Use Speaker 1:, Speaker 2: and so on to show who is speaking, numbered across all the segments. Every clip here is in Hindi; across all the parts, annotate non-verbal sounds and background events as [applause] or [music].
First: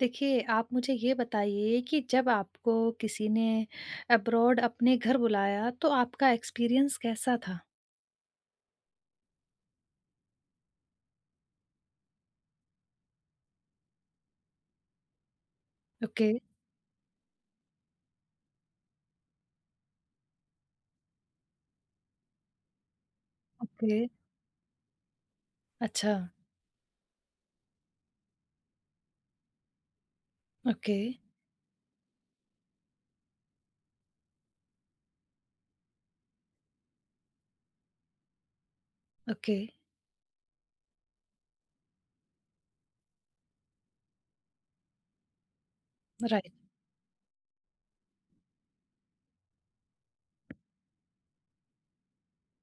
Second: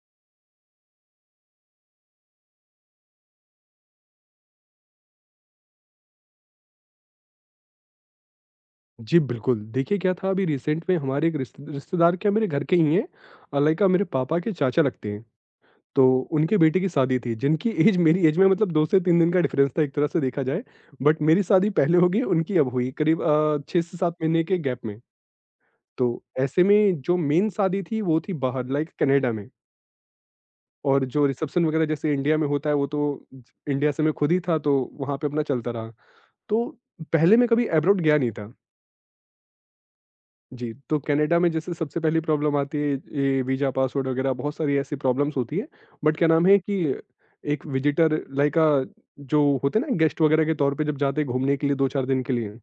Speaker 1: देखिए, आप मुझे ये बताइए कि जब आपको किसी ने अब्रॉड अपने घर बुलाया, तो आपका एक्सपीरियंस कैसा था?
Speaker 2: जी, बिल्कुल। देखिए क्या था, अभी रिसेंट में हमारे एक रिश्तेदार क्या मेरे घर के ही हैं, लाइक मेरे पापा के चाचा लगते हैं। तो
Speaker 1: ओके,
Speaker 2: उनके बेटे की शादी थी जिनकी ऐज मेरी ऐज में, मतलब 2 से 3 दिन का डिफ़रेंस था एक तरह से देखा जाए। बट मेरी शादी पहले हो गई, उनकी अब हुई करीब 6 से
Speaker 1: ओके,
Speaker 2: 7 महीने के गैप में।
Speaker 1: अच्छा,
Speaker 2: तो ऐसे में जो मेन शादी थी वो थी बाहर, लाइक कनाडा में।
Speaker 1: ओके,
Speaker 2: और जो रिसेप्शन वगैरह जैसे इंडिया में होता है, वो तो इंडिया से मैं खुद ही था, तो वहाँ पे अपना चलता रहा। तो पहले मैं कभी अब्रॉड गया नहीं था।
Speaker 1: ओके,
Speaker 2: जी, तो कनाडा में जैसे सबसे पहली प्रॉब्लम आती है, ये वीज़ा, पासवर्ड वगैरह बहुत सारी ऐसी प्रॉब्लम्स होती है। बट क्या नाम
Speaker 1: राइट,
Speaker 2: है कि एक विज़िटर लाइक जो होते हैं ना गेस्ट वगैरह के तौर पे जब जाते हैं घूमने के लिए 2-4 दिन के लिए,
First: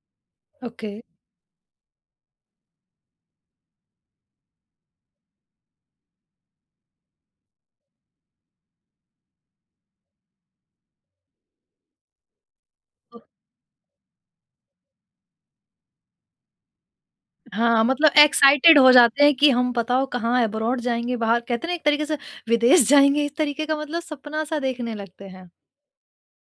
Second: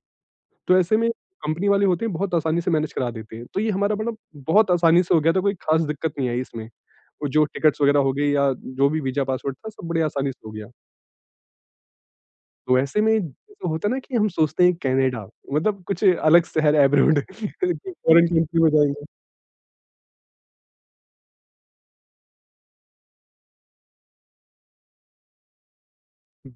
Speaker 2: तो
Speaker 1: ओके।
Speaker 2: ऐसे में कंपनी वाले होते हैं, बहुत आसानी से मैनेज करा देते हैं। तो ये हमारा, मतलब बहुत आसानी से हो गया था, कोई ख़ास दिक्कत नहीं आई इसमें। वो जो टिकट्स वगैरह हो गई या जो भी वीज़ा, पासवर्ड था, सब बड़े आसानी से हो गया। तो ऐसे में
Speaker 1: ओ
Speaker 2: जैसे होता है ना, कि हम सोचते हैं कनाडा मतलब कुछ अलग शहर, अब्रॉड [laughs]
Speaker 1: हाँ, मतलब
Speaker 2: फॉरेन कंट्री में
Speaker 1: एक्साइटेड हो
Speaker 2: जाएँगे।
Speaker 1: जाते हैं कि हम बताओ कहाँ अब्रॉड जाएँगे, बाहर कहते हैं ना एक तरीके से विदेश [laughs] जाएँगे, इस तरीके का मतलब सपना-सा देखने लगते हैं।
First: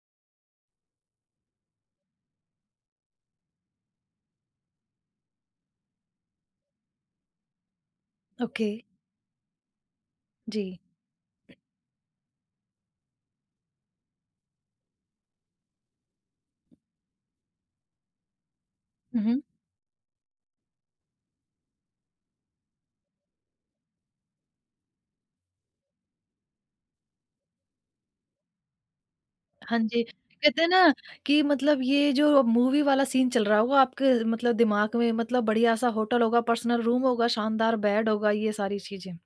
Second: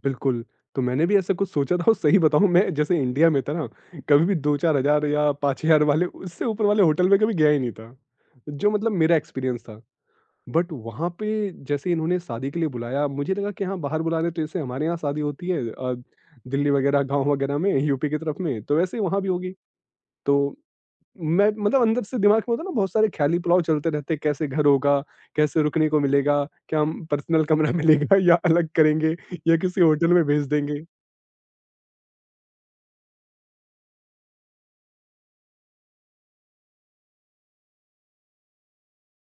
Speaker 2: बिल्कुल, तो मैंने भी ऐसा कुछ सोचा था। और सही बताऊँ, मैं जैसे इंडिया में था ना, कभी भी 2-4000 या 5,000 वाले उससे ऊपर वाले होटल में कभी गया ही नहीं था।
Speaker 1: ओके,
Speaker 2: जो मतलब मेरा एक्सपीरियंस था।
Speaker 1: जी।
Speaker 2: बट वहाँ पे जैसे इन्होंने शादी के लिए बुलाया, मुझे लगा कि हाँ, बाहर बुला रहे हैं, तो जैसे हमारे यहाँ शादी होती है दिल्ली वगैरह गाँव वगैरह में, यूपी की तरफ में, तो वैसे ही वहाँ
Speaker 1: हुँ,
Speaker 2: भी
Speaker 1: हुँ।
Speaker 2: होगी। तो मैं, मतलब अंदर से दिमाग में होता है ना, बहुत सारे ख़्याली पुलाव चलते रहते हैं, कैसे घर होगा, कैसे रुकने को मिलेगा, क्या हम पर्सनल कमरा [laughs] मिलेगा या अलग करेंगे, या
Speaker 1: हाँ
Speaker 2: किसी
Speaker 1: जी,
Speaker 2: होटल में भेज
Speaker 1: कहते हैं ना
Speaker 2: देंगे।
Speaker 1: कि मतलब ये जो मूवी वाला सीन चल रहा होगा आपके मतलब दिमाग में मतलब बढ़िया-सा होटल होगा, पर्सनल रूम होगा, शानदार बेड होगा, ये सारी चीज़ें।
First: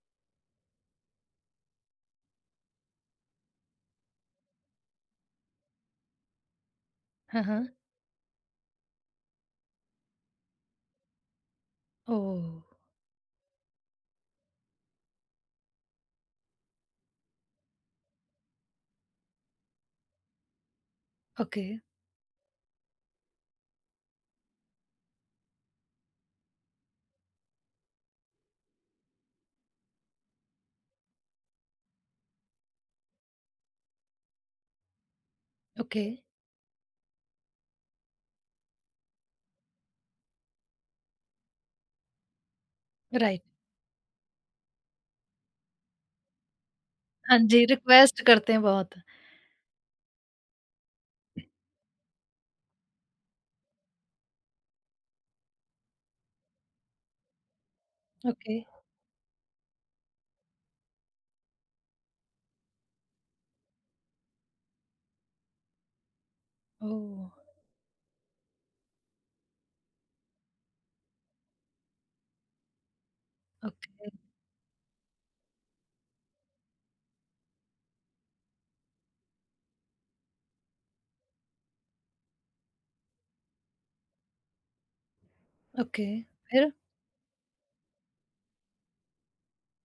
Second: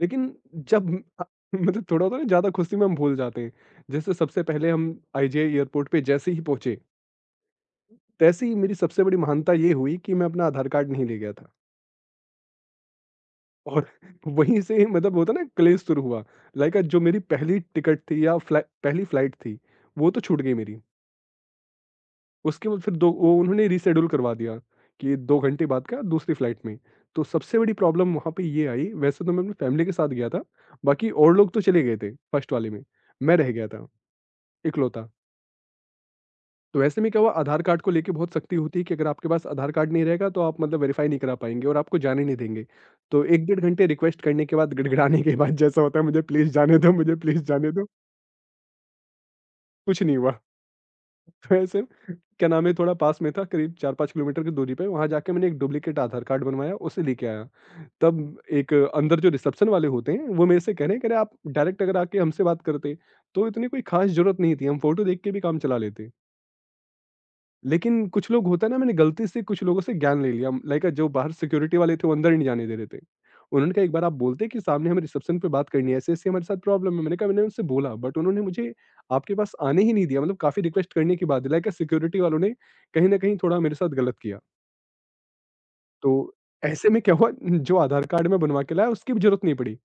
Speaker 2: लेकिन जब [laughs] अ, मतलब थोड़ा होता है ना, ज़्यादा खुशी में हम भूल जाते हैं। जैसे सबसे पहले हम आईजीआई एयरपोर्ट पे जैसे ही पहुँचे,
Speaker 1: हाँ, हाँ।
Speaker 2: तैसे ही मेरी सबसे बड़ी महानता ये हुई कि मैं अपना आधार कार्ड नहीं ले गया था,
Speaker 1: ओह!
Speaker 2: और [laughs] वहीं से मतलब होता है ना, क्लेश शुरू हुआ। लाइक जो मेरी पहली टिकट थी, या फ्लाइ पहली फ्लाइट थी, वो तो छूट गई मेरी।
Speaker 1: ओके,
Speaker 2: उसके बाद फिर दो वो उन्होंने रीशेड्यूल करवा दिया कि 2 घंटे बाद का, दूसरी फ्लाइट में। तो सबसे बड़ी प्रॉब्लम वहाँ पे ये आई, वैसे तो मैं अपनी फैमिली के साथ गया था, बाकी और लोग तो चले गए थे फर्स्ट वाले में, मैं रह गया था। इकलौता।
Speaker 1: ओके,
Speaker 2: तो ऐसे में क्या हुआ, आधार कार्ड को लेके बहुत सख्ती होती है कि अगर आपके पास आधार कार्ड नहीं रहेगा तो आप, मतलब वेरीफ़ाई नहीं करा पाएँगे और आपको जाने नहीं देंगे। तो
Speaker 1: राइट।
Speaker 2: 1 डेढ़ घंटे रिक्वेस्ट करने के बाद, गिड़गिड़ाने के बाद, जैसा होता है, मुझे प्लीज़ जाने दो, मुझे
Speaker 1: हाँ
Speaker 2: प्लीज़
Speaker 1: जी,
Speaker 2: जाने दो,
Speaker 1: रिक्वेस्ट करते हैं बहुत।
Speaker 2: कुछ नहीं हुआ। [laughs] तो ऐसे, क्या नाम है, थोड़ा पास में था करीब 4-5 किलोमीटर की दूरी पे, वहाँ जाके मैंने एक डुप्लीकेट आधार कार्ड बनवाया, उसे लेके आया। तब
Speaker 1: ओके,
Speaker 2: एक अंदर जो रिसेप्शन वाले होते हैं, वो मेरे से कह रहे हैं, आप डायरेक्ट अगर आके हमसे बात करते तो इतनी कोई ख़ास ज़रूरत नहीं थी, हम फ़ोटो देख के भी काम चला लेते।
Speaker 1: ओह!
Speaker 2: लेकिन कुछ लोग, होता है ना, मैंने गलती से कुछ लोगों से ज्ञान ले लिया, लाइक जो बाहर सिक्योरिटी वाले थे वो अंदर नहीं जाने दे रहे थे। उन्होंने कहा एक बार
Speaker 1: ओके,
Speaker 2: आप बोलते कि सामने हमें रिसेप्शन पे बात करनी है, ऐसे ऐसे हमारे साथ प्रॉब्लम है। मैंने उनसे बोला बट उन्होंने मुझे आपके पास आने ही नहीं दिया, मतलब काफी रिक्वेस्ट करने के बाद, लाइक सिक्योरिटी वालों ने कहीं ना कहीं थोड़ा मेरे साथ गलत किया।
Speaker 1: ओके,
Speaker 2: तो
Speaker 1: फिर?
Speaker 2: ऐसे में क्या हुआ, जो आधार कार्ड में बनवा के लाया उसकी भी जरूरत नहीं पड़ी।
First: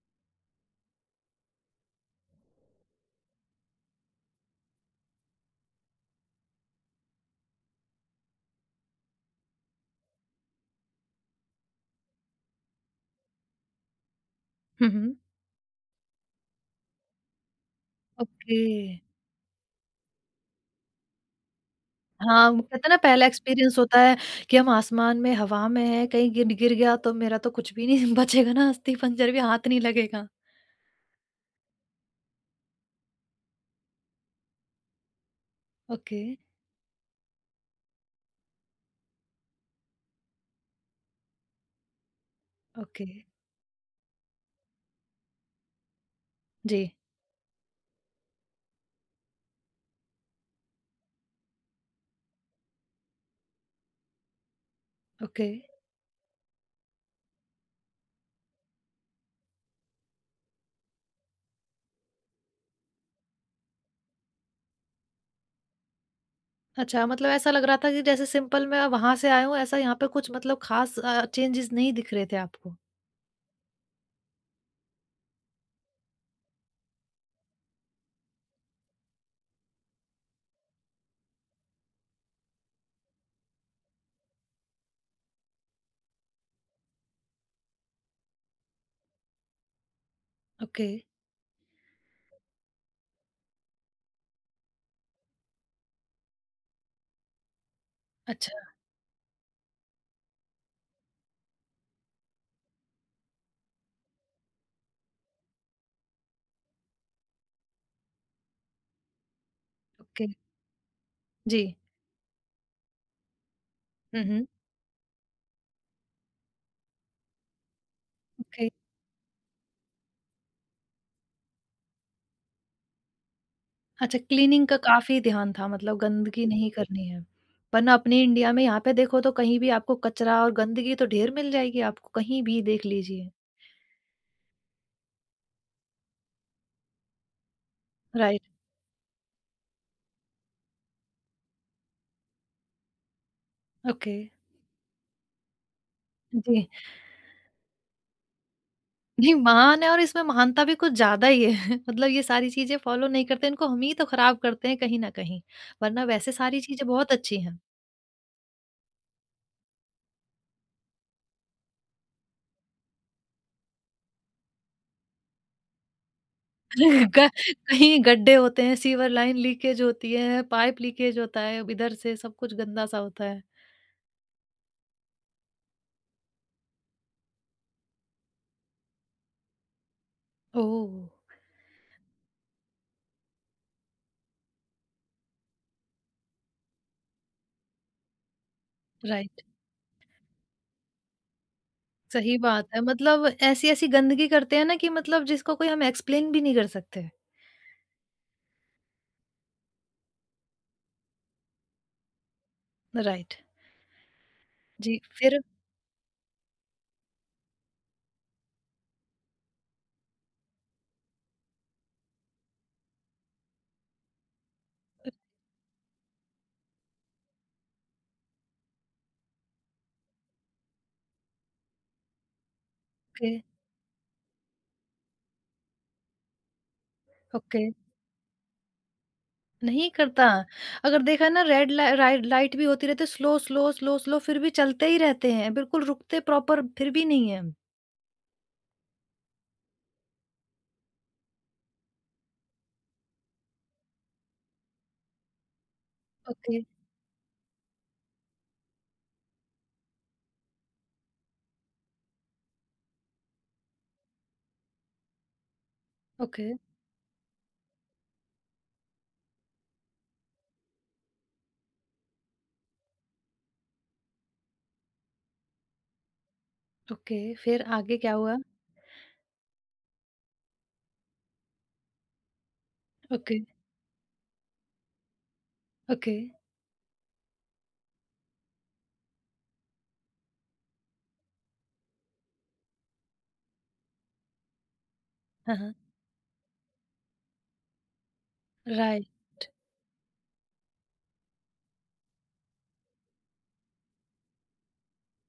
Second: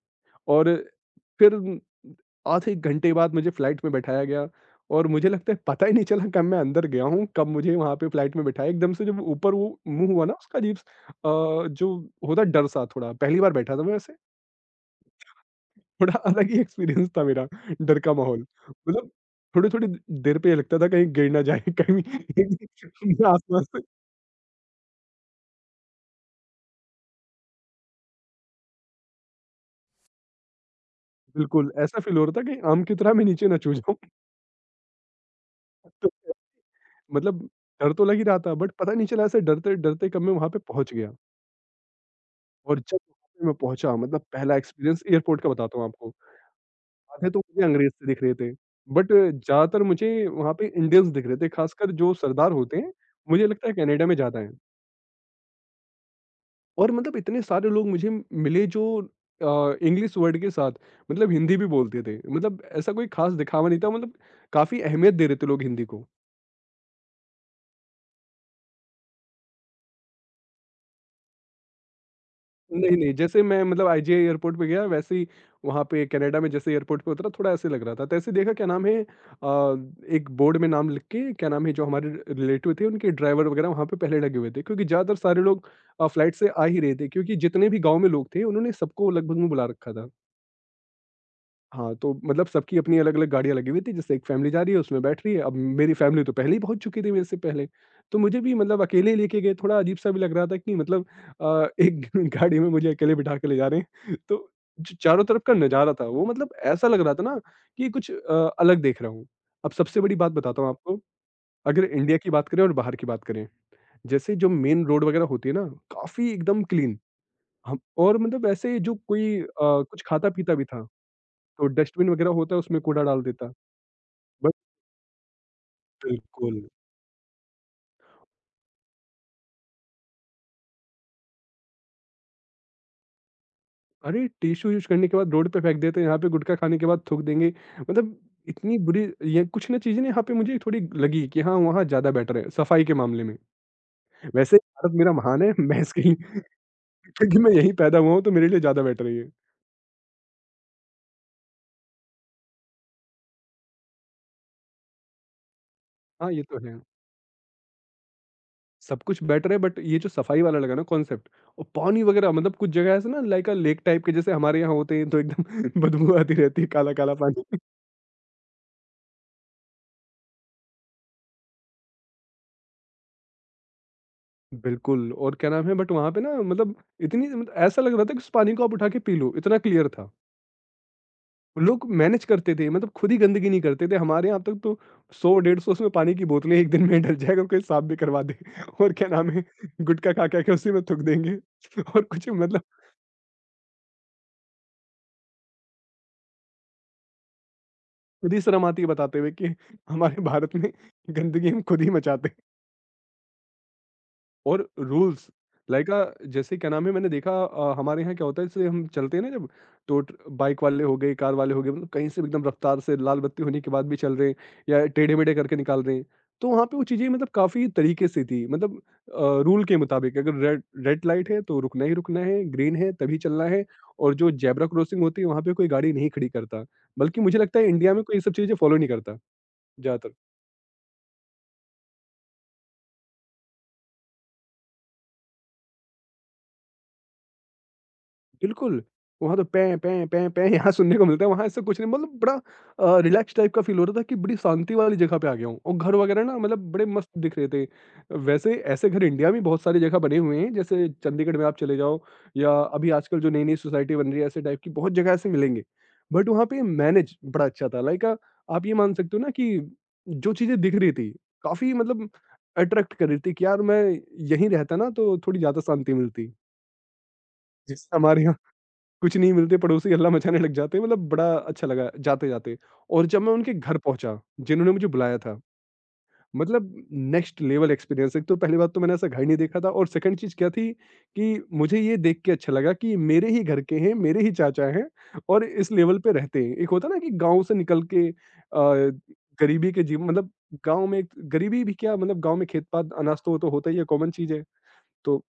Speaker 2: और फिर आधे 1 घंटे बाद मुझे फ्लाइट में बैठाया गया। और मुझे लगता है, पता ही नहीं चला कब मैं अंदर गया हूँ, कब मुझे वहाँ पे फ्लाइट में बैठाया। एकदम से जब ऊपर वो मुँह हुआ ना, उसका अजीब स, जो होता है डर सा थोड़ा, पहली बार बैठा था मैं वैसे,
Speaker 1: हुँ, हुँ,
Speaker 2: थोड़ा [laughs] अलग ही एक्सपीरियंस था मेरा, डर का माहौल।
Speaker 1: ओके।
Speaker 2: मतलब थोड़ी-थोड़ी द देर पे ये लगता था कहीं गिर ना जाए, [laughs] कहीं
Speaker 1: हाँ, वो कहते हैं ना पहला
Speaker 2: मैं आसमान
Speaker 1: एक्सपीरियंस
Speaker 2: से,
Speaker 1: होता है कि हम आसमान में, हवा में हैं, कहीं गिर गिर गया तो मेरा तो कुछ भी नहीं [laughs] बचेगा ना, अस्थि-पंजर भी हाथ नहीं लगेगा।
Speaker 2: बिल्कुल, ऐसा फ़ील हो रहा था कहीं आम की तरह मैं नीचे ना छू जाऊँ। [laughs] तो
Speaker 1: ओके।
Speaker 2: मतलब डर तो लग ही रहा था, बट पता नहीं चला ऐसे डरते-डरते कब मैं वहाँ पे पहुँच गया। और जब
Speaker 1: ओके,
Speaker 2: वहाँ मैं पहुँचा, मतलब पहला एक्सपीरियंस एयरपोर्ट का बताता हूँ आपको।
Speaker 1: जी,
Speaker 2: आधे तो मुझे अंग्रेज़ से दिख रहे थे, बट ज़्यादातर मुझे वहाँ पे इंडियंस दिख रहे थे, ख़ासकर जो सरदार होते हैं, मुझे लगता है कनाडा में ज़्यादा हैं।
Speaker 1: ओके।
Speaker 2: और मतलब इतने सारे लोग मुझे मिले जो अ, इंग्लिश वर्ड के साथ मतलब हिंदी भी बोलते थे। मतलब ऐसा कोई ख़ास दिखावा नहीं था, मतलब काफ़ी अहमियत दे रहे थे लोग हिंदी को।
Speaker 1: अच्छा मतलब ऐसा लग रहा था कि जैसे सिंपल मैं वहाँ से आया हूँ, ऐसा यहाँ पे कुछ मतलब ख़ास चेंजेस नहीं दिख रहे थे आपको।
Speaker 2: नहीं, नहीं, जैसे मैं, मतलब आईजीआई एयरपोर्ट पे गया, वैसे ही वहाँ पे कनाडा में जैसे एयरपोर्ट पे उतरा, थोड़ा ऐसे लग रहा था। तैसे देखा, क्या नाम है, एक बोर्ड में नाम लिख के, क्या नाम है, जो हमारे रिलेटिव थे उनके ड्राइवर वगैरह वहाँ पे पहले लगे हुए थे, क्योंकि ज़्यादातर सारे लोग फ्लाइट से आ ही रहे थे, क्योंकि जितने भी गाँव में लोग थे उन्होंने सबको लगभग में बुला रखा था।
Speaker 1: ओके,
Speaker 2: हाँ, तो मतलब सबकी अपनी अलग-अलग गाड़ियाँ लगी हुई थी, जैसे एक फैमिली जा रही है, उसमें बैठ रही है। अब मेरी फैमिली तो पहले ही पहुँच चुकी थी मेरे से पहले। तो मुझे भी
Speaker 1: अच्छा,
Speaker 2: मतलब अकेले लेके गए, थोड़ा अजीब-सा भी लग रहा था, कि मतलब एक [laughs] गाड़ी में मुझे अकेले बिठा के ले जा रहे हैं। तो जो चारों तरफ का नज़ारा था, वो मतलब ऐसा लग रहा था ना कि कुछ अलग देख रहा हूँ। अब सबसे बड़ी
Speaker 1: ओके,
Speaker 2: बात बताता हूँ आपको,
Speaker 1: जी।
Speaker 2: अगर इंडिया की बात करें और बाहर की बात करें,
Speaker 1: हुँ,
Speaker 2: जैसे
Speaker 1: हुँ,
Speaker 2: जो मेन रोड वगैरह होती है ना, काफ़ी एकदम क्लीन। हम और मतलब
Speaker 1: ओके।
Speaker 2: ऐसे जो कोई कुछ खाता-पीता भी था, तो डस्टबिन वगैरह होता है, उसमें कूड़ा डाल देता।
Speaker 1: अच्छा
Speaker 2: बट
Speaker 1: क्लीनिंग का काफ़ी ध्यान था मतलब गंदगी
Speaker 2: बिल्कुल।
Speaker 1: नहीं करनी है। वरना अपने इंडिया में यहाँ पे देखो तो कहीं भी आपको कचरा और गंदगी तो ढेर मिल जाएगी आपको, कहीं भी देख लीजिए।
Speaker 2: अरे! टिश्यू यूज़ करने के बाद रोड पे फेंक देते हैं, यहाँ पे गुटखा खाने के बाद थूक देंगे। मतलब
Speaker 1: राइट,
Speaker 2: इतनी बुरी, ये कुछ ना चीज़ें ना, यहाँ पे मुझे थोड़ी लगी कि हाँ, वहाँ ज़्यादा बेटर है सफाई के मामले में।
Speaker 1: ओके,
Speaker 2: वैसे भारत मेरा महान है, मैं इसकी [laughs]
Speaker 1: जी।
Speaker 2: क्योंकि मैं यहीं पैदा हुआ हूँ, तो मेरे लिए ज़्यादा बेटर है ये।
Speaker 1: नहीं महान है और इसमें महानता भी कुछ ज़्यादा ही है। [laughs] मतलब ये सारी चीज़ें फ़ॉलो नहीं करते, इनको हम ही तो ख़राब करते हैं कहीं न कहीं, वरना
Speaker 2: हाँ,
Speaker 1: वैसे
Speaker 2: ये तो
Speaker 1: सारी
Speaker 2: है।
Speaker 1: चीज़ें बहुत अच्छी हैं।
Speaker 2: सब कुछ बेटर है, बट ये जो सफाई वाला लगा ना कॉन्सेप्ट, और पानी वगैरह, मतलब कुछ जगह ऐसा ना, लाइक अ लेक टाइप के जैसे हमारे यहाँ होते हैं, तो एकदम [laughs] बदबू आती रहती है, काला-काला
Speaker 1: [laughs] ग
Speaker 2: पानी।
Speaker 1: कहीं गड्ढे होते हैं, सीवर लाइन लीकेज होती है, पाइप लीकेज होता है, इधर से सब कुछ गंदा-सा होता है।
Speaker 2: बिल्कुल, और क्या नाम है, बट वहाँ पे ना, मतलब इतनी, मतलब ऐसा लग रहा था कि उस पानी को आप उठा के पी लो, इतना क्लियर था।
Speaker 1: ओह!
Speaker 2: लोग मैनेज करते थे, मतलब खुद ही गंदगी नहीं करते थे। हमारे यहाँ तक तो 100 150 उसमें पानी की बोतलें एक दिन में डल जाएगा, कोई साफ भी करवा दे। [laughs] और क्या नाम
Speaker 1: राइट,
Speaker 2: है, गुटखा खा खा के उसी में थूक देंगे। [laughs] और कुछ,
Speaker 1: सही
Speaker 2: मतलब
Speaker 1: बात है। मतलब ऐसी-ऐसी गंदगी करते हैं ना कि मतलब जिसको कोई हम एक्सप्लेन भी नहीं कर सकते।
Speaker 2: खुद ही शर्म आती है बताते हुए कि हमारे भारत में गंदगी हम खुद ही मचाते।
Speaker 1: राइट।
Speaker 2: और
Speaker 1: जी,
Speaker 2: रूल्स,
Speaker 1: फिर?
Speaker 2: लाइक जैसे क्या नाम है, मैंने देखा हमारे यहाँ क्या होता है, जैसे हम चलते हैं ना जब, तो बाइक वाले हो गए, कार वाले हो गए, मतलब कहीं से भी एकदम रफ्तार से लाल बत्ती होने के बाद भी चल रहे हैं, या टेढ़े मेढ़े करके निकाल रहे हैं। तो वहाँ पे वो चीज़ें, मतलब काफ़ी तरीके से थी, मतलब रूल के मुताबिक, अगर रेड रेड लाइट है तो रुकना ही रुकना है, ग्रीन है तभी
Speaker 1: ओके,
Speaker 2: चलना है। और जो जेब्रा क्रॉसिंग होती है वहाँ पे कोई गाड़ी नहीं खड़ी करता, बल्कि मुझे लगता
Speaker 1: ओके।
Speaker 2: है इंडिया में कोई ये सब चीज़ें फॉलो नहीं करता,
Speaker 1: नहीं
Speaker 2: ज़्यादातर।
Speaker 1: करता। अगर देखा ना रेड ला राइ लाइट भी होती रहती है स्लो, स्लो, स्लो, स्लो फिर भी चलते ही रहते हैं, बिल्कुल रुकते प्रॉपर फिर भी नहीं है।
Speaker 2: बिल्कुल, वहाँ तो पें, पें, पें, पें यहाँ सुनने को मिलता है, वहाँ ऐसा कुछ नहीं। मतलब बड़ा रिलैक्स टाइप का फ़ील हो रहा था कि बड़ी शांति वाली जगह पे आ गया हूँ, और घर वगैरह ना,
Speaker 1: ओके,
Speaker 2: मतलब बड़े मस्त दिख रहे थे। वैसे ऐसे घर इंडिया में बहुत सारी जगह बने हुए हैं, जैसे चंडीगढ़ में आप चले जाओ, या अभी आजकल जो नई-नई सोसाइटी बन रही है, ऐसे टाइप की बहुत जगह ऐसे मिलेंगे। बट वहाँ
Speaker 1: ओके,
Speaker 2: पे मैनेज बड़ा अच्छा था, लाइक आप ये मान सकते हो ना कि जो चीज़ें दिख रही थी, काफ़ी मतलब अट्रैक्ट कर रही थी कि यार मैं यहीं रहता ना तो थोड़ी ज़्यादा शांति मिलती।
Speaker 1: ओके, फिर
Speaker 2: जिस
Speaker 1: आगे क्या
Speaker 2: हमारे यहाँ
Speaker 1: हुआ?
Speaker 2: कुछ नहीं मिलते पड़ोसी हल्ला मचाने लग जाते मतलब बड़ा अच्छा लगा जाते जाते। और जब मैं
Speaker 1: ओके,
Speaker 2: उनके घर पहुंचा जिन्होंने मुझे बुलाया था,
Speaker 1: ओके।
Speaker 2: मतलब नेक्स्ट लेवल एक्सपीरियंस। एक तो पहली बात तो मैंने ऐसा घर नहीं देखा था, और सेकंड चीज क्या थी कि मुझे ये देख के अच्छा लगा कि मेरे ही घर के हैं, मेरे ही चाचा हैं और
Speaker 1: हाँ,
Speaker 2: इस
Speaker 1: हाँ।
Speaker 2: लेवल पे रहते हैं। एक होता ना कि गांव से निकल के
Speaker 1: राइट।
Speaker 2: गरीबी के जीवन, मतलब गांव में गरीबी भी क्या, मतलब गांव में खेत पात अनाज तो वो तो होता ही है, कॉमन चीज है। तो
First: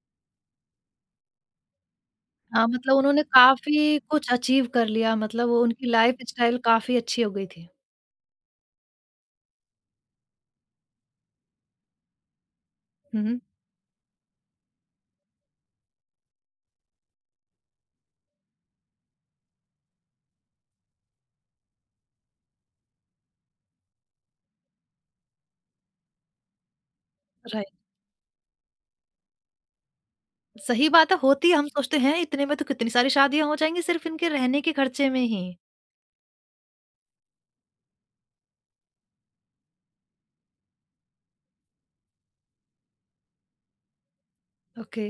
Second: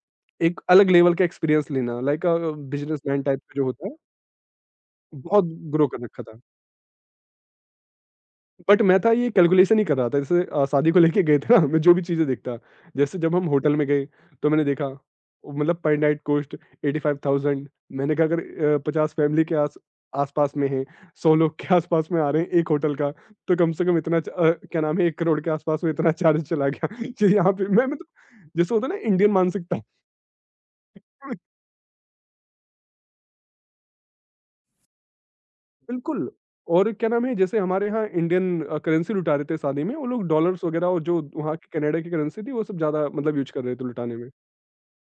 Speaker 2: एक अलग लेवल का एक्सपीरियंस लेना लाइक
Speaker 1: हाँ, मतलब
Speaker 2: बिजनेसमैन
Speaker 1: उन्होंने
Speaker 2: टाइप का जो होता है,
Speaker 1: काफ़ी कुछ अचीव कर लिया
Speaker 2: बहुत
Speaker 1: मतलब वो
Speaker 2: ग्रो
Speaker 1: उनकी
Speaker 2: कर रखा था।
Speaker 1: लाइफ़स्टाइल काफ़ी अच्छी हो गई थी।
Speaker 2: बट मैं था ये कैलकुलेशन ही कर रहा था। जैसे शादी को लेके गए थे ना [laughs] मैं जो भी चीज़ें देखता, जैसे
Speaker 1: हुँ,
Speaker 2: जब
Speaker 1: हुँ।
Speaker 2: हम होटल में गए तो मैंने देखा वो मतलब पर नाइट कॉस्ट 85,000। मैंने कहा अगर 50 फैमिली के आस आस-पास में हैं, 100 लोग के [laughs] आस-पास में आ रहे हैं एक होटल का, तो कम से कम इतना क्या नाम है, 1 करोड़ के आस-पास में इतना [laughs] चार्ज चला गया। [laughs] ये यहाँ पे मैं
Speaker 1: राइट।
Speaker 2: मतलब जैसे होता है ना इंडियन मानसिकता।
Speaker 1: सही बात है होती
Speaker 2: [laughs]
Speaker 1: है हम सोचते हैं इतने में तो कितनी सारी शादियाँ हो जाएँगी सिर्फ़ इनके रहने के खर्चे में ही।
Speaker 2: बिल्कुल, और क्या नाम है जैसे हमारे यहाँ इंडियन करेंसी लुटा रहे थे शादी में, वो लोग डॉलर्स वगैरह और जो वहाँ की कनाडा की करेंसी थी वो सब ज़्यादा मतलब यूज़ कर रहे थे लुटाने में।
Speaker 1: ओके।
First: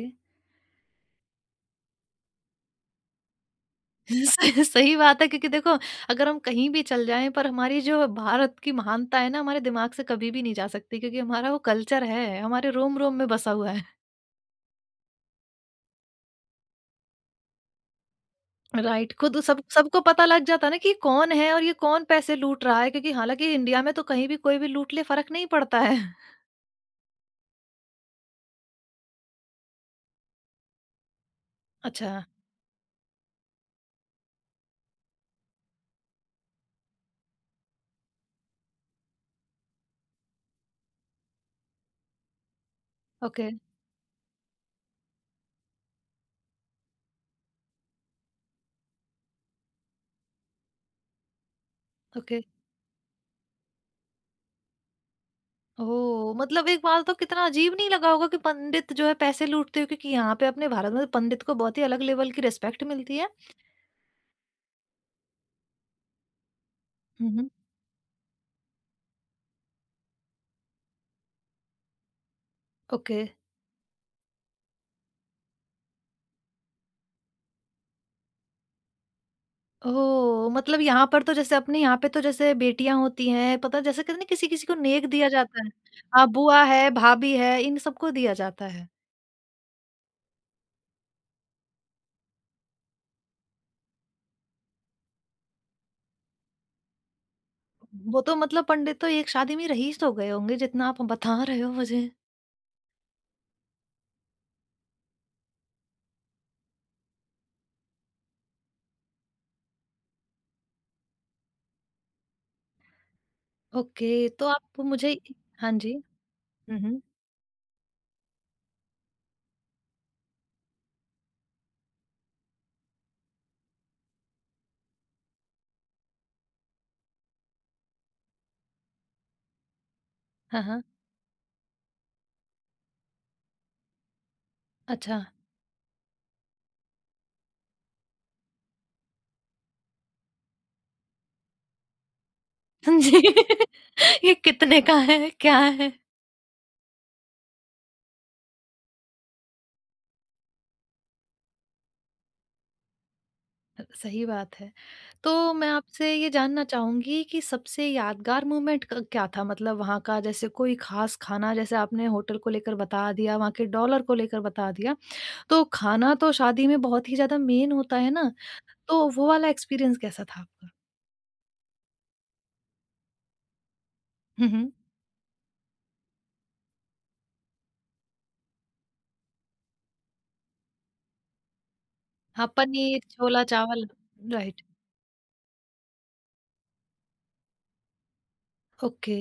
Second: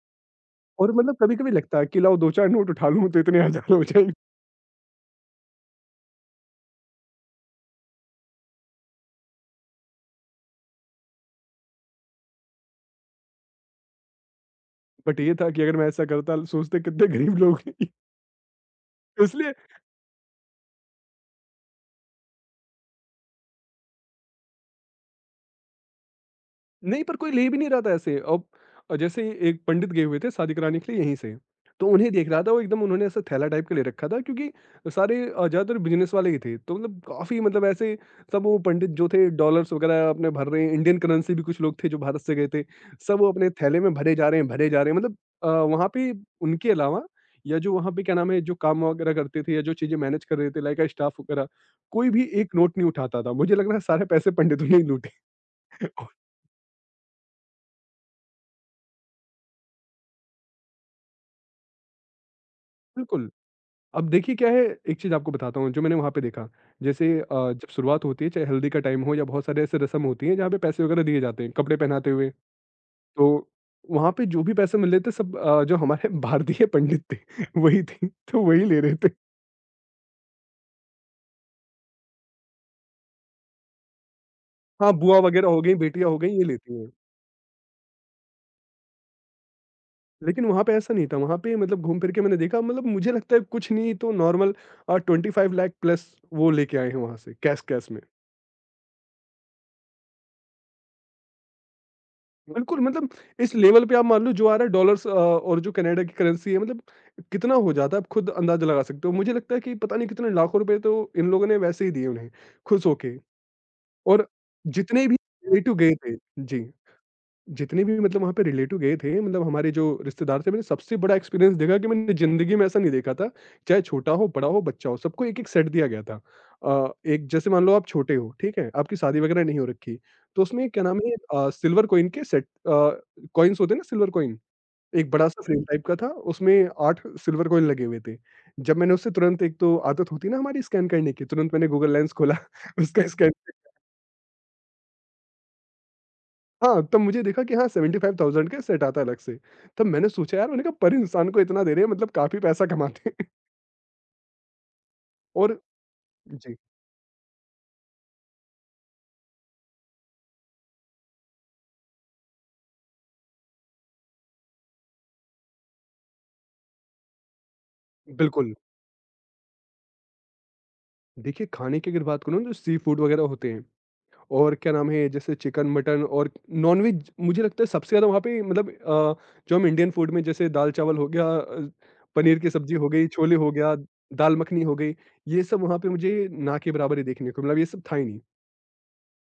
Speaker 2: और मतलब कभी-कभी लगता है कि लाओ 2-4 नोट उठा लूँ तो इतने हज़ार हो
Speaker 1: [laughs]
Speaker 2: जाएँगे।
Speaker 1: सही बात है क्योंकि देखो अगर हम कहीं भी चल जाएं पर हमारी जो भारत की महानता है ना हमारे दिमाग से कभी भी नहीं जा सकती क्योंकि हमारा वो कल्चर है हमारे रोम रोम में बसा हुआ है
Speaker 2: बट ये था कि अगर मैं ऐसा करता सोचते कितने गरीब लोग हैं। [laughs]
Speaker 1: राइट खुद
Speaker 2: इसलिए
Speaker 1: सब सबको पता लग जाता है ना कि ये कौन है और ये कौन पैसे लूट रहा है क्योंकि हालांकि इंडिया में तो कहीं भी कोई भी लूट ले फर्क नहीं पड़ता है [laughs]
Speaker 2: नहीं, पर कोई ले भी नहीं रहा था ऐसे अब। और जैसे ही एक पंडित गए हुए थे शादी कराने के लिए यहीं से, तो उन्हें
Speaker 1: अच्छा
Speaker 2: देख रहा था वो एकदम उन्होंने ऐसा थैला टाइप का ले रखा था, क्योंकि सारे ज़्यादातर बिजनेस वाले ही थे तो मतलब काफ़ी मतलब ऐसे सब। वो पंडित जो थे डॉलर्स वगैरह अपने भर रहे हैं, इंडियन करेंसी भी कुछ लोग थे जो भारत से गए थे, सब वो अपने
Speaker 1: ओके
Speaker 2: थैले में भरे जा रहे हैं भरे जा रहे हैं मतलब। वहाँ पे उनके अलावा या जो वहाँ पे क्या नाम है जो काम वगैरह करते थे या जो चीज़ें मैनेज कर रहे थे लाइक स्टाफ वगैरह, कोई भी
Speaker 1: ओके
Speaker 2: एक नोट नहीं उठाता था। मुझे लग रहा है सारे पैसे पंडितों ने ही लूटे। [laughs]
Speaker 1: ओ मतलब एक बार तो कितना अजीब नहीं लगा होगा कि पंडित जो है पैसे लूटते हो क्योंकि यहाँ पे अपने भारत में तो पंडित को बहुत ही अलग लेवल की रिस्पेक्ट मिलती है
Speaker 2: बिल्कुल। अब देखिए क्या है, एक चीज़ आपको बताता हूँ जो मैंने वहाँ पे देखा। जैसे
Speaker 1: हम्म
Speaker 2: जब शुरुआत होती है चाहे हल्दी का टाइम हो या बहुत सारे ऐसे रस्म होती है जहाँ पे पैसे वगैरह दिए जाते हैं, कपड़े पहनाते हुए।
Speaker 1: ओके
Speaker 2: तो वहाँ पे जो भी पैसे मिल रहे थे सब जो हमारे [laughs] भारतीय पंडित थे [laughs] वही थे, तो वही ले रहे थे।
Speaker 1: ओह! मतलब यहाँ पर तो जैसे अपने यहाँ पे तो जैसे बेटियाँ होती हैं, पता है जैसे कहते हैं ना किसी-किसी को
Speaker 2: हाँ,
Speaker 1: नेक
Speaker 2: बुआ
Speaker 1: दिया
Speaker 2: वगैरह हो
Speaker 1: जाता है।
Speaker 2: गई, बेटियाँ हो
Speaker 1: हाँ,
Speaker 2: गई ये
Speaker 1: बुआ
Speaker 2: लेती हैं।
Speaker 1: है, भाभी है, इन सबको दिया जाता है।
Speaker 2: लेकिन वहाँ पे ऐसा नहीं था। वहाँ पे मतलब घूम फिर के मैंने देखा, मतलब मुझे लगता है कुछ नहीं तो नॉर्मल 25 लाख प्लस वो लेके आए हैं वहाँ से कैश-कैश में।
Speaker 1: वो तो मतलब पंडित तो एक शादी में रईस हो गए होंगे जितना आप बता रहे हो मुझे।
Speaker 2: बिल्कुल, मतलब इस लेवल पे आप मान लो जो आ रहा है डॉलर्स और जो कनाडा की करेंसी है, मतलब कितना हो जाता है आप खुद अंदाज़ा लगा सकते हो। मुझे लगता है कि पता नहीं कितने लाखों रुपए तो इन लोगों ने वैसे ही दिए उन्हें, खुश होके। और
Speaker 1: ओके, तो आप
Speaker 2: जितने भी
Speaker 1: मुझे हाँ
Speaker 2: रिलेटिव
Speaker 1: जी।
Speaker 2: गए थे। जी।
Speaker 1: हुँ, हुँ।
Speaker 2: जितने भी मतलब वहाँ पे रिलेटिव गए थे मतलब हमारे जो रिश्तेदार थे, मैंने सबसे बड़ा एक्सपीरियंस देखा कि मैंने ज़िंदगी में ऐसा नहीं देखा था। चाहे छोटा हो, बड़ा हो, बच्चा हो, सबको एक-एक सेट दिया गया था। एक जैसे मान लो आप छोटे हो, ठीक है? आपकी शादी वगैरह नहीं हो रखी, तो
Speaker 1: हाँ,
Speaker 2: उसमें क्या
Speaker 1: हाँ।
Speaker 2: नाम है सिल्वर कॉइन के सेट, कॉइन्स होते हैं ना सिल्वर कॉइन। एक
Speaker 1: अच्छा।
Speaker 2: बड़ा-सा फ्रेम टाइप का था, उसमें 8 सिल्वर कॉइन लगे हुए थे। जब मैंने उससे तुरंत एक तो आदत होती है ना हमारी स्कैन करने की, तुरंत मैंने गूगल लेंस खोला [laughs]
Speaker 1: [laughs]
Speaker 2: उसका
Speaker 1: जी,
Speaker 2: स्कैन।
Speaker 1: [laughs] ये कितने का है? क्या है?
Speaker 2: हाँ, तब मुझे देखा कि हाँ, 75,000 का सेट आता है अलग से। तब मैंने सोचा यार, मैंने कहा पर इंसान को इतना दे रहे हैं, मतलब काफ़ी पैसा कमाते हैं। [laughs]
Speaker 1: सही बात है। तो
Speaker 2: और
Speaker 1: मैं आपसे ये
Speaker 2: जी,
Speaker 1: जानना चाहूँगी कि सबसे यादगार मोमेंट क क्या था? मतलब वहाँ का जैसे कोई ख़ास खाना जैसे आपने होटल को लेकर बता दिया, वहाँ के डॉलर को लेकर बता दिया। तो खाना तो शादी में बहुत ही ज़्यादा मेन होता है ना,
Speaker 2: बिल्कुल।
Speaker 1: तो वो वाला एक्सपीरियंस कैसा था आपका?
Speaker 2: देखिए खाने की अगर बात करूँ ना, तो सी फूड वगैरह होते हैं,
Speaker 1: हुँ,
Speaker 2: और क्या
Speaker 1: हुँ।
Speaker 2: नाम है जैसे चिकन, मटन और नॉन-वेज मुझे लगता है सबसे ज़्यादा वहाँ पे मतलब जो हम इंडियन फूड में जैसे दाल-चावल हो गया, पनीर
Speaker 1: हाँ,
Speaker 2: की सब्जी हो
Speaker 1: पनीर,
Speaker 2: गई, छोले हो गया,
Speaker 1: छोला-चावल
Speaker 2: दाल मखनी
Speaker 1: राइट,
Speaker 2: हो गई, ये सब वहाँ पे मुझे ना के बराबर ही देखने को मिला। ये सब था ही नहीं।
Speaker 1: ओके।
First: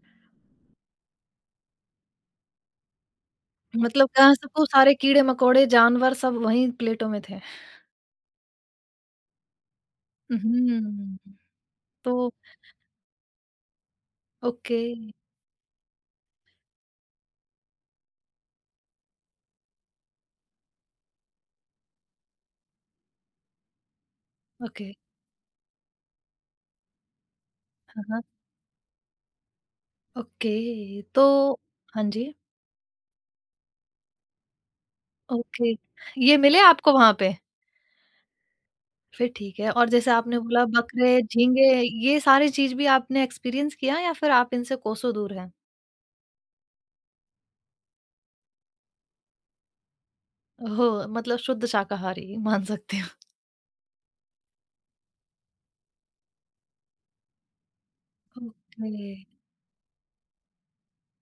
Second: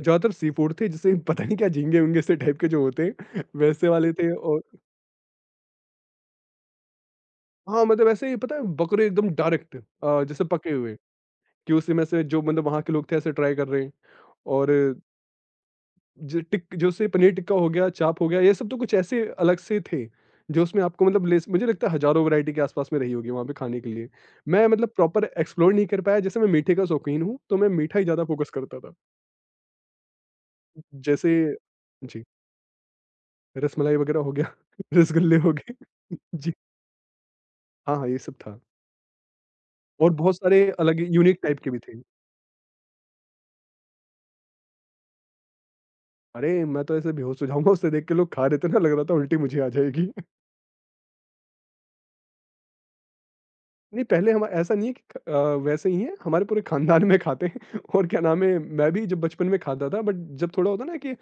Speaker 2: ज़्यादातर सी फूड थे, जैसे [laughs] पता नहीं क्या झींगे-वींगे से टाइप के जो होते हैं [laughs] वैसे
Speaker 1: मतलब
Speaker 2: वाले थे।
Speaker 1: कहाँ
Speaker 2: और
Speaker 1: सबको सारे कीड़े-मकोड़े, जानवर सब वहीं प्लेटों में थे।
Speaker 2: हाँ, मतलब ऐसे ही पता है बकरे एकदम डायरेक्ट
Speaker 1: हुँ,
Speaker 2: जैसे पके हुए
Speaker 1: हुँ।
Speaker 2: कि उसी में से
Speaker 1: तो
Speaker 2: जो मतलब वहाँ के लोग थे ऐसे ट्राई कर रहे हैं। और
Speaker 1: ओके,
Speaker 2: जो टिक जैसे पनीर टिक्का हो गया, चाप हो गया, ये सब तो कुछ ऐसे अलग से थे जो उसमें आपको मतलब लेस। मुझे लगता है हज़ारों वैरायटी के आसपास में रही होगी वहाँ पे खाने के लिए। मैं मतलब
Speaker 1: ओके।
Speaker 2: प्रॉपर एक्सप्लोर नहीं कर पाया, जैसे मैं मीठे का शौकीन हूँ, तो मैं मीठा ही
Speaker 1: हाँ, हाँ।
Speaker 2: ज़्यादा फ़ोकस करता था।
Speaker 1: ओके, तो
Speaker 2: जैसे
Speaker 1: हाँ
Speaker 2: जी,
Speaker 1: जी,
Speaker 2: रसमलाई वगैरह हो गया, [laughs] रसगुल्ले हो
Speaker 1: ओके,
Speaker 2: गए। [laughs]
Speaker 1: ये
Speaker 2: जी।
Speaker 1: मिले आपको वहाँ पे?
Speaker 2: हाँ, हाँ, ये सब था।
Speaker 1: फिर ठीक है और जैसे
Speaker 2: और बहुत
Speaker 1: आपने
Speaker 2: सारे
Speaker 1: बोला
Speaker 2: अलग
Speaker 1: बकरे,
Speaker 2: यूनिक टाइप के
Speaker 1: झींगे
Speaker 2: भी थे।
Speaker 1: ये सारी चीज़ भी आपने एक्सपीरियंस किया या फिर आप इनसे कोसों दूर हैं?
Speaker 2: अरे! मैं तो ऐसे बेहोश हो जाऊँगा, उसे देख के लोग खा रहे थे ना, लग रहा था उल्टी मुझे आ जाएगी।
Speaker 1: ओह! मतलब शुद्ध शाकाहारी मान सकते हो।
Speaker 2: [laughs] नहीं, पहले हम ऐसा नहीं है कि वैसे ही है हमारे पूरे खानदान में खाते हैं। [laughs] और क्या नाम है, मैं भी
Speaker 1: ओके,
Speaker 2: जब बचपन में खाता था, बट जब थोड़ा होता है ना कि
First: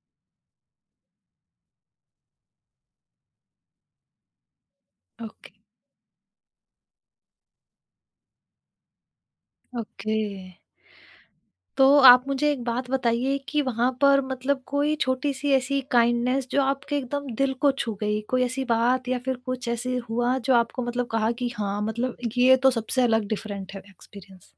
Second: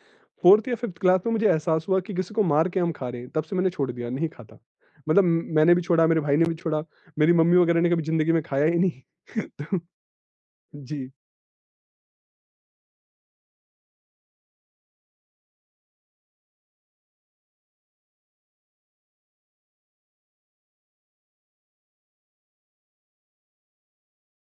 Speaker 2: 4th या 5th क्लास में मुझे एहसास हुआ कि किसी को मार के हम खा रहे हैं, तब से मैंने छोड़ दिया, नहीं खाता। मतलब
Speaker 1: ओके,
Speaker 2: मैंने भी छोड़ा, मेरे भाई ने भी छोड़ा, मेरी मम्मी वगैरह ने कभी ज़िंदगी में खाया ही नहीं। [laughs] तो
Speaker 1: ओके।
Speaker 2: जी।
Speaker 1: तो आप मुझे एक बात बताइए कि वहाँ पर मतलब कोई छोटी-सी ऐसी काइंडनेस जो आपके एकदम दिल को छू गई, कोई ऐसी बात या फिर कुछ ऐसे हुआ जो आपको मतलब कहा कि हाँ, मतलब ये तो सबसे अलग डिफरेंट है एक्सपीरियंस?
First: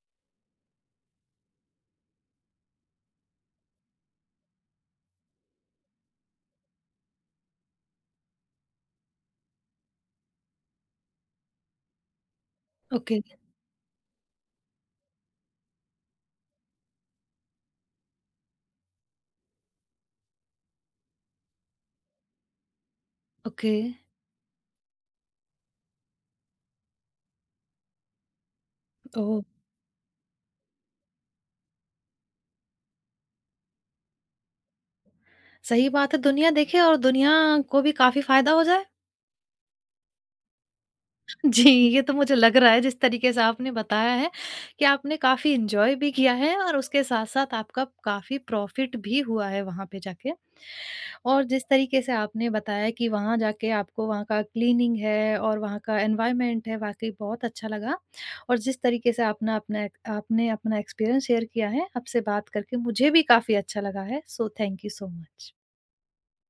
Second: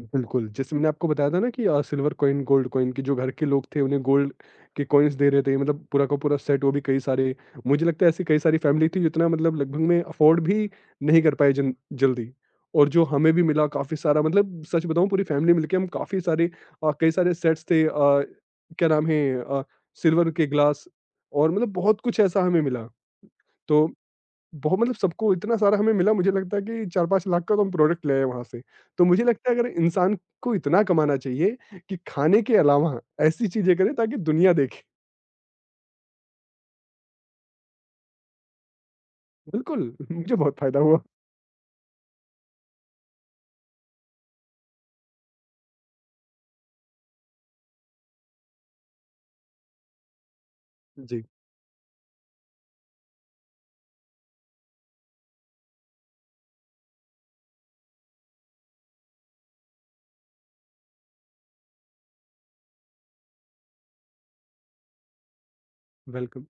Speaker 2: बिल्कुल, जैसे मैंने आपको बताया था ना कि सिल्वर कॉइन, गोल्ड कॉइन, कि जो घर के लोग थे उन्हें गोल्ड के कॉइन्स दे रहे थे, मतलब पूरा का पूरा सेट, वो भी कई सारे। मुझे लगता है ऐसी कई सारी फैमिली थी जितना मतलब लगभग में अफ़ोर्ड भी नहीं कर पाए जन जल्दी। और जो
Speaker 1: ओके,
Speaker 2: हमें भी मिला काफ़ी सारा, मतलब सच बताऊँ पूरी फैमिली मिलके हम काफ़ी सारे कई सारे सेट्स थे, क्या नाम है, सिल्वर के ग्लास और मतलब बहुत कुछ ऐसा हमें मिला।
Speaker 1: ओके।
Speaker 2: तो बहुत मतलब सबको इतना सारा हमें मिला, मुझे लगता है कि 4-5 लाख का तो हम प्रोडक्ट ले आए वहाँ से। तो मुझे
Speaker 1: ओह!
Speaker 2: लगता है अगर इंसान को इतना कमाना चाहिए कि खाने के अलावा ऐसी चीज़ें करे ताकि दुनिया देखे।
Speaker 1: सही बात है दुनिया देखे और दुनिया को भी काफ़ी फ़ायदा हो जाए।
Speaker 2: बिल्कुल, मुझे बहुत फ़ायदा हुआ।
Speaker 1: [laughs] जी, ये तो मुझे लग रहा है जिस तरीके से आपने बताया है कि आपने काफ़ी एन्जॉय भी किया है और उसके साथ-साथ आपका काफ़ी प्रॉफ़िट भी हुआ है वहाँ पे जाके।
Speaker 2: जी,
Speaker 1: और जिस तरीके से आपने बताया कि वहाँ जाके आपको वहाँ का क्लीनिंग है और वहाँ का एनवायरनमेंट है वाक़ई बहुत अच्छा लगा। और जिस तरीके से आपने अपना एक्सपीरियंस शेयर किया है, आपसे बात करके मुझे भी काफ़ी अच्छा लगा है। So thank you so much.
Speaker 2: बिल्कुल।